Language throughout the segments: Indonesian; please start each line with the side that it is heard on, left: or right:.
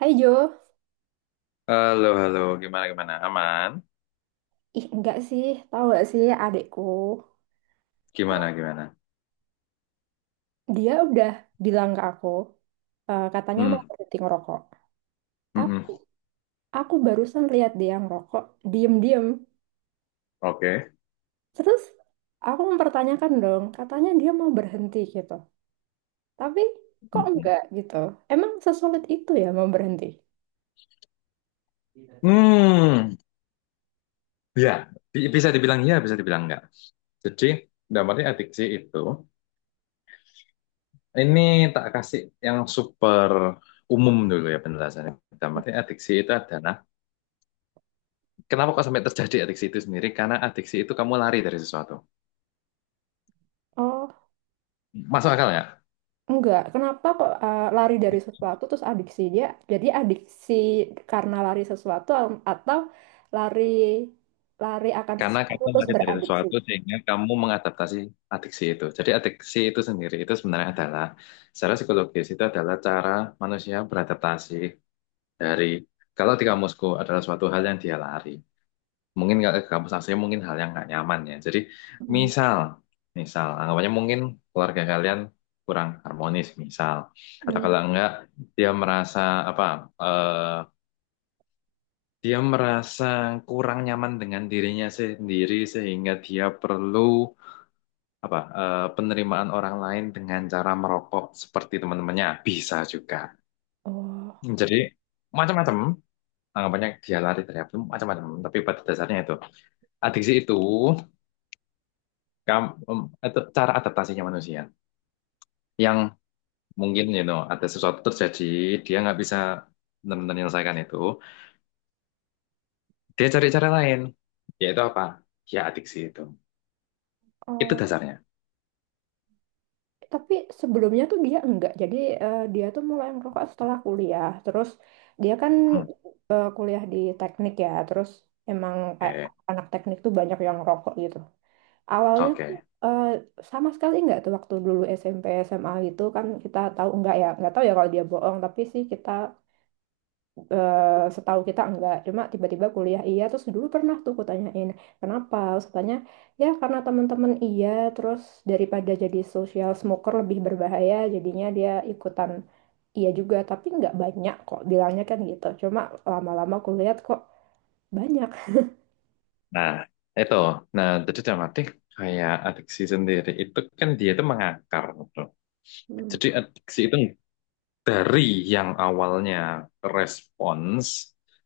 right: Hai Jo,
left: Halo, halo, gimana, gimana? Aman?
right: ih enggak sih, tahu gak sih adikku,
left: Gimana, gimana?
right: dia udah bilang ke aku, katanya mau
left: Hmm,
right: berhenti ngerokok. Tapi
left: mm-mm.
right: aku barusan lihat dia ngerokok, diem-diem.
left: Oke.
right: Terus aku mempertanyakan dong, katanya dia mau berhenti gitu. Tapi kok
left: Mm-mm.
right: enggak gitu? Emang sesulit itu ya mau berhenti?
left: Hmm, hmm. Ya, bisa dibilang ya, bisa dibilang enggak. Jadi, dalam arti adiksi itu, ini tak kasih yang super umum dulu ya penjelasannya. Dalam arti adiksi itu adalah, kenapa kok sampai terjadi adiksi itu sendiri? Karena adiksi itu kamu lari dari sesuatu.
right: Oh.
left: Masuk akal ya?
right: Enggak, kenapa kok lari dari sesuatu terus adiksi dia? Jadi adiksi karena lari sesuatu atau lari lari akan
left: Karena
right: sesuatu
left: kamu
right: terus
left: lari dari
right: beradiksi.
left: sesuatu sehingga kamu mengadaptasi adiksi itu. Jadi adiksi itu sendiri itu sebenarnya adalah secara psikologis itu adalah cara manusia beradaptasi dari kalau di kamusku adalah suatu hal yang dia lari. Mungkin nggak ke kampus asli mungkin hal yang nggak nyaman ya. Jadi
right: Mm.
left: misal, misal anggapannya mungkin keluarga kalian kurang harmonis misal atau
right: Mm.
left: kalau enggak dia merasa apa eh, dia merasa kurang nyaman dengan dirinya sendiri sehingga dia perlu apa eh, penerimaan orang lain dengan cara merokok seperti teman-temannya bisa juga.
right: Oh,
left: Jadi macam-macam anggapannya dia lari dari apa macam-macam. Tapi pada dasarnya itu adiksi itu, kam- em, itu cara adaptasinya manusia yang mungkin ada sesuatu terjadi dia nggak bisa benar-benar menyelesaikan itu. Dia cari cara lain yaitu apa? Ya adiksi itu. Itu
right: oh.
left: dasarnya.
right: Tapi sebelumnya tuh dia enggak. Jadi dia tuh mulai merokok setelah kuliah. Terus dia kan
left: Hmm.
right: kuliah di teknik ya. Terus emang kayak
left: Oke.
right: anak teknik tuh banyak yang rokok gitu. Awalnya tuh,
left: Oke.
right: eh, sama sekali nggak tuh waktu dulu SMP SMA itu kan kita tahu enggak ya nggak tahu ya kalau dia bohong tapi sih kita eh, setahu kita enggak cuma tiba-tiba kuliah iya terus dulu pernah tuh kutanyain kenapa terus katanya ya karena teman-teman iya terus daripada jadi social smoker lebih berbahaya jadinya dia ikutan iya juga tapi nggak banyak kok bilangnya kan gitu cuma lama-lama kulihat kok banyak.
left: Nah, itu. Nah, jadi dalam arti kayak adiksi sendiri itu kan dia itu mengakar gitu.
right: Hmm.
left: Jadi adiksi itu dari yang awalnya respons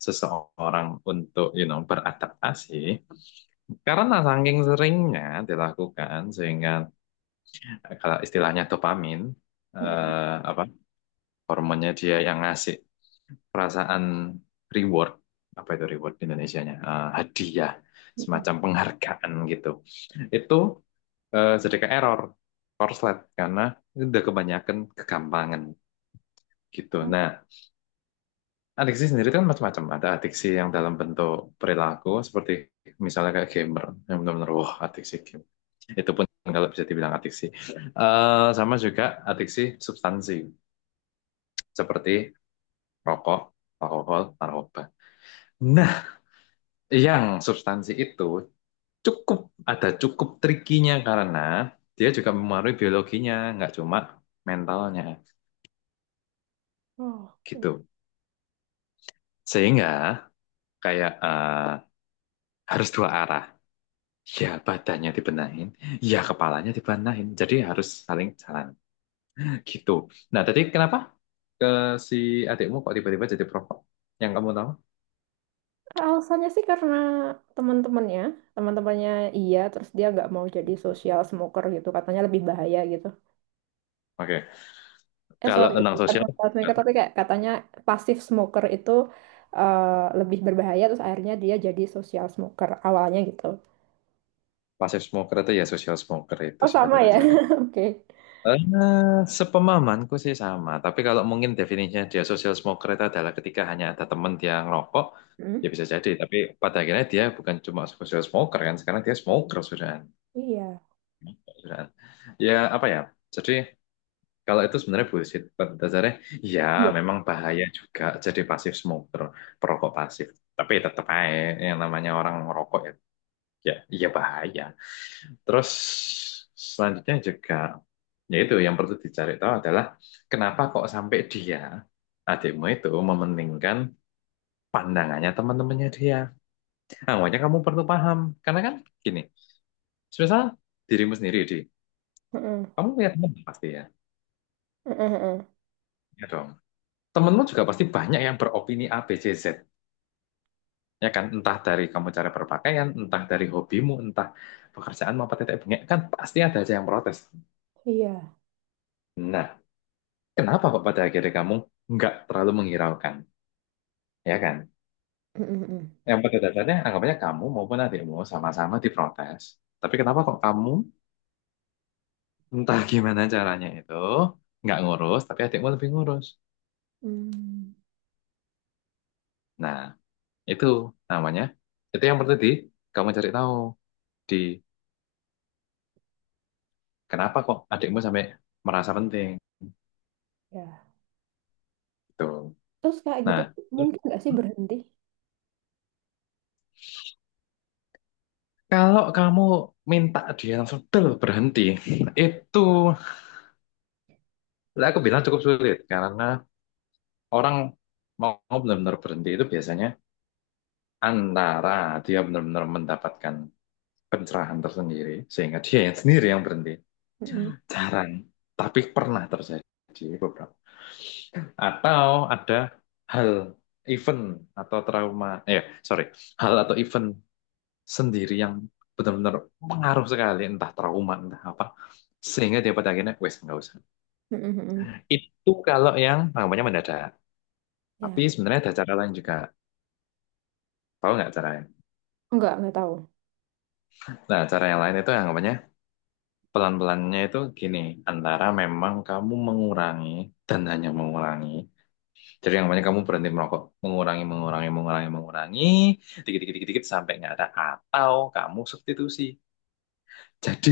left: seseorang untuk beradaptasi karena saking seringnya dilakukan sehingga kalau istilahnya dopamin
right: Mm.
left: eh, apa hormonnya dia yang ngasih perasaan reward apa itu reward di Indonesianya? Eh, hadiah
right: Mm-mm.
left: semacam penghargaan gitu itu eh, sedikit error korslet karena udah kebanyakan kegampangan gitu. Nah, adiksi sendiri kan macam-macam. Ada adiksi yang dalam bentuk perilaku seperti misalnya kayak gamer yang benar-benar wah adiksi game. Itu pun kalau bisa dibilang adiksi. Eh, sama juga adiksi substansi seperti rokok, alkohol, narkoba. Nah, yang substansi itu cukup ada cukup trikinya karena dia juga mempengaruhi biologinya, nggak cuma mentalnya
right: Oh, oke.
left: gitu. Sehingga kayak eh, harus dua arah. Ya badannya dibenahin, ya kepalanya dibenahin. Jadi harus saling jalan gitu. Nah, tadi kenapa ke si adikmu kok tiba-tiba jadi perokok? Yang kamu tahu?
right: Alasannya sih karena teman-temannya, teman-temannya iya, terus dia nggak mau jadi social smoker gitu, katanya lebih bahaya gitu.
left: Oke,
right: Eh
left: kalau
right: sorry,
left: tentang
right: bukan
left: sosial,
right: social smoker tapi kayak katanya pasif smoker itu, eh, lebih berbahaya, terus akhirnya dia jadi social smoker awalnya gitu.
left: passive smoker itu ya social smoker itu
right: Oh
left: sih pada
right: sama ya,
left: dasarnya.
right: oke.
left: Eh, sepemahamanku sih sama, tapi kalau mungkin definisinya dia social smoker itu adalah ketika hanya ada teman dia ngerokok,
right: Hmm.
left: ya bisa jadi. Tapi pada akhirnya dia bukan cuma social smoker kan, sekarang dia smoker sudah.
right: Iya.
left: Sudah. Ya apa ya, jadi kalau itu sebenarnya bullshit. Pada dasarnya, ya
right: Iya.
left: memang bahaya juga jadi pasif smoker, perokok pasif. Tapi tetap aja yang namanya orang ngerokok ya, ya, ya bahaya. Terus selanjutnya juga yaitu yang perlu dicari tahu adalah kenapa kok sampai dia adikmu itu mementingkan pandangannya teman-temannya dia. Nah, makanya kamu perlu paham karena kan gini, misal dirimu sendiri di
right: Mm-mm.
left: kamu punya teman pasti ya,
right: Mm-mm, mm-mm.
left: ya dong. Temenmu juga pasti banyak yang beropini A, B, C, Z. Ya kan, entah dari kamu cara berpakaian, entah dari hobimu, entah pekerjaan maupun tetek bengek, kan pasti ada aja yang protes.
right: Iya.
left: Nah, kenapa kok pada akhirnya kamu nggak terlalu menghiraukan? Ya kan?
right: Mm-mm, mm-mm.
left: Yang pada dasarnya anggapannya kamu maupun adikmu sama-sama diprotes. Tapi kenapa kok kamu entah gimana caranya itu nggak ngurus, tapi adikmu lebih ngurus.
right: Hmm.
left: Nah, itu namanya. Itu yang perlu di kamu cari tahu di kenapa kok adikmu sampai merasa penting
right: Ya.
left: gitu.
right: Terus kayak gitu
left: Nah,
right: tuh
left: terus
right: mungkin nggak sih berhenti?
left: kalau kamu minta dia langsung, "Del, berhenti," itu lah aku bilang cukup sulit karena orang mau benar-benar berhenti itu biasanya antara dia benar-benar mendapatkan pencerahan tersendiri sehingga dia yang sendiri yang berhenti,
right: Mm-mm.
left: jarang tapi pernah terjadi beberapa, atau ada hal, event atau trauma, eh sorry, hal atau event sendiri yang benar-benar pengaruh sekali, entah trauma entah apa, sehingga dia pada akhirnya wes nggak usah.
right: Mm-mm, mm-mm.
left: Itu kalau yang anggapannya mendadak, tapi
right: Ya.
left: sebenarnya ada cara lain juga. Tahu nggak cara lain?
right: Nggak tahu.
left: Nah, cara yang lain itu anggapannya pelan-pelannya itu gini, antara memang kamu mengurangi dan hanya mengurangi. Jadi yang namanya kamu berhenti merokok, mengurangi, mengurangi, mengurangi, mengurangi, dikit, dikit, dikit, dikit sampai nggak ada. Atau kamu substitusi. Jadi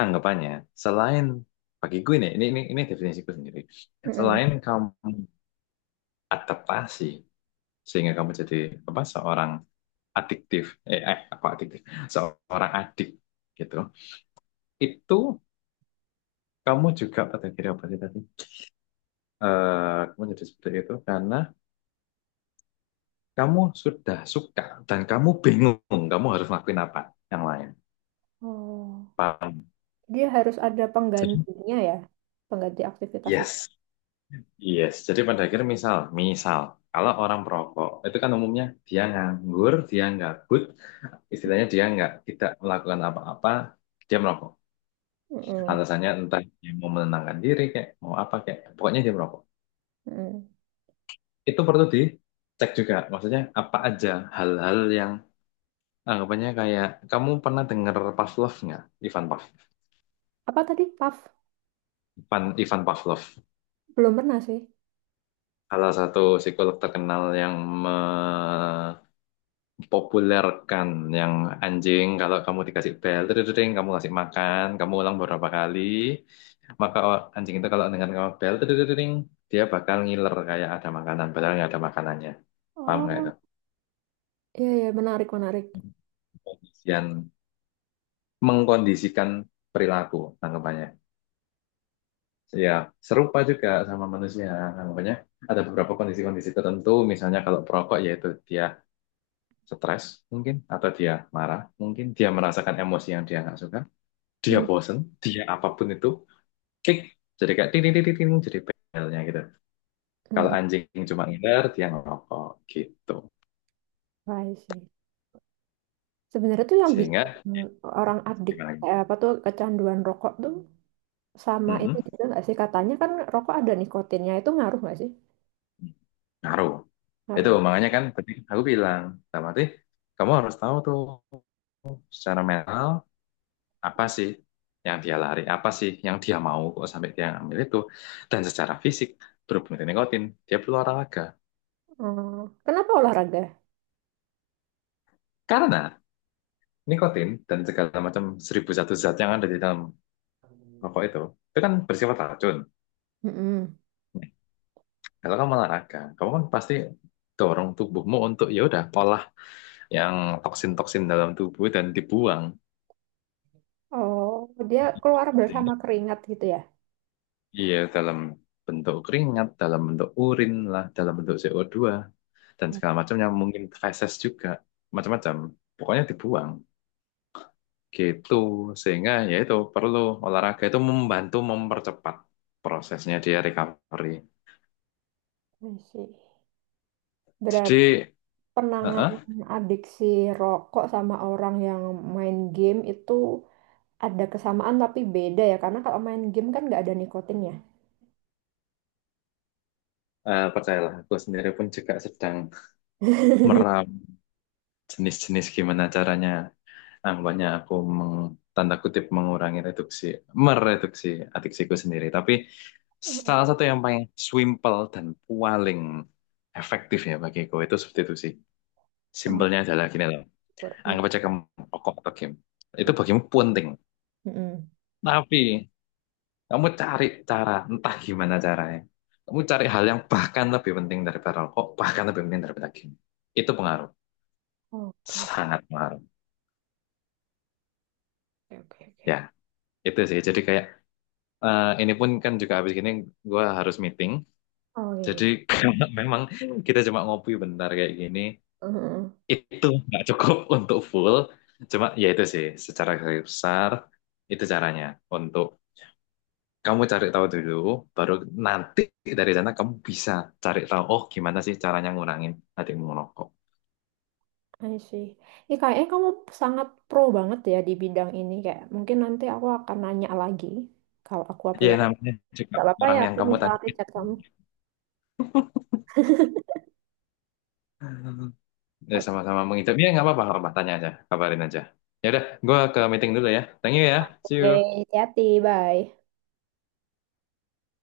left: anggapannya selain bagi gue nih, ini definisiku sendiri.
right: Mm-mm.
left: Selain kamu adaptasi sehingga kamu jadi apa seorang adiktif, eh, eh apa adiktif, seorang adik gitu. Itu kamu juga pada diri apa sih tadi? Eh kamu jadi seperti itu karena kamu sudah suka dan kamu bingung kamu harus ngelakuin apa yang lain.
right: Oh,
left: Paham?
right: dia harus ada
left: Jadi,
right: penggantinya ya, pengganti aktivitas itu.
left: yes, yes. Jadi pada akhirnya misal, misal kalau orang perokok itu kan umumnya dia nganggur, dia gabut, istilahnya dia nggak tidak melakukan apa-apa, dia merokok.
right: Mm-mm,
left: Alasannya entah dia mau menenangkan diri kayak mau apa kayak, pokoknya dia merokok.
right: mm-mm.
left: Itu perlu dicek juga, maksudnya apa aja hal-hal yang anggapannya. Kayak kamu pernah dengar Pavlov nggak? Ivan Pav
right: Apa tadi? PAF?
left: Ivan, Ivan Pavlov,
right: Belum pernah sih.
left: salah satu psikolog terkenal yang mempopulerkan yang anjing kalau kamu dikasih bel, dring, kamu kasih makan, kamu ulang beberapa kali, maka anjing itu kalau dengar kamu bel, dring, dia bakal ngiler kayak ada makanan, padahal nggak ada makanannya. Paham nggak itu?
right: Oh, iya iya, menarik, menarik.
left: Pengkondisian, mengkondisikan perilaku, anggapannya ya serupa juga sama manusia. Nah, makanya ada beberapa kondisi-kondisi tertentu, misalnya kalau perokok yaitu dia stres mungkin, atau dia marah mungkin, dia merasakan emosi yang dia nggak suka, dia
right: Hmm,
left: bosen, dia apapun itu, kick, jadi kayak ting ting ting ting, ting, jadi pelnya gitu. Kalau
right: hmm,
left: anjing cuma ngiler, dia ngerokok gitu.
right: I see. Sebenarnya tuh yang bikin
left: Sehingga
right: orang adik
left: gimana? Lagi?
right: apa tuh, kecanduan rokok tuh sama ini
left: Mm-mm.
right: juga nggak sih? Katanya kan rokok ada nikotinnya, itu ngaruh nggak sih?
left: Ngaruh.
right: Ngaruh,
left: Itu
right: ya?
left: makanya kan tadi aku bilang, sama kamu harus tahu tuh secara mental apa sih yang dia lari, apa sih yang dia mau kok sampai dia ngambil itu. Dan secara fisik, berhubung dengan nikotin, dia perlu olahraga.
right: Oh, kenapa olahraga?
left: Karena nikotin dan segala macam seribu satu zat yang ada di dalam rokok itu kan bersifat racun.
right: Mm-mm.
left: Nah, kalau kamu olahraga, kamu kan pasti dorong tubuhmu untuk ya udah olah yang toksin-toksin dalam tubuh dan dibuang.
right: Oh, dia keluar bersama keringat gitu ya?
left: Iya, dalam bentuk keringat, dalam bentuk urin lah, dalam bentuk CO2, dan
right: Ya,
left: segala macam yang mungkin feses juga, macam-macam. Pokoknya dibuang, gitu. Sehingga ya itu perlu, olahraga itu membantu mempercepat prosesnya dia recovery.
right: I see.
left: Jadi,
right: Penanganan
left: uh-uh,
right: adiksi rokok sama orang yang main game itu ada kesamaan tapi beda ya, karena kalau main game kan nggak ada nikotinnya.
left: eh, percayalah, aku sendiri pun juga sedang meram jenis-jenis gimana caranya. Nah, aku meng, tanda kutip mengurangi reduksi, mereduksi adiksiku sendiri. Tapi
right: Mm.
left: salah satu yang paling simple dan paling efektif ya bagiku itu substitusi.
right: Oh,
left: Simpelnya adalah gini loh.
right: berarti.
left: Anggap aja kamu rokok atau game. Itu
right: Mm.
left: bagimu penting.
right: Mm.
left: Tapi kamu cari cara, entah gimana caranya. Kamu cari hal yang bahkan lebih penting daripada rokok, bahkan lebih penting daripada game. Itu pengaruh.
right: Oke,
left: Sangat pengaruh.
right: oke, oke. Oke.
left: Ya, itu sih. Jadi kayak eh, ini pun kan juga habis gini gue harus meeting.
right: Oh iya.
left: Jadi
right: Iya.
left: kalau memang kita cuma ngopi bentar kayak gini,
right: Mm-mm.
left: itu nggak cukup untuk full. Cuma ya itu sih, secara garis besar itu caranya, untuk kamu cari tahu dulu, baru nanti dari sana kamu bisa cari tahu, oh gimana sih caranya ngurangin adikmu merokok.
right: I see. Ini kayaknya kamu sangat pro banget ya di bidang ini, kayak mungkin nanti aku akan nanya lagi kalau aku
left: Ya
right: punya,
left: namanya juga
right: nggak apa-apa ya
left: orang yang
right: aku
left: kamu tanya.
right: misalnya chat kamu.
left: Ya sama-sama mengidap. Ya nggak apa-apa, nggak apa-apa. Tanya aja, kabarin aja. Ya udah, gue ke meeting dulu ya. Thank you ya. See
right: Oke,
left: you.
right: hati-hati, bye.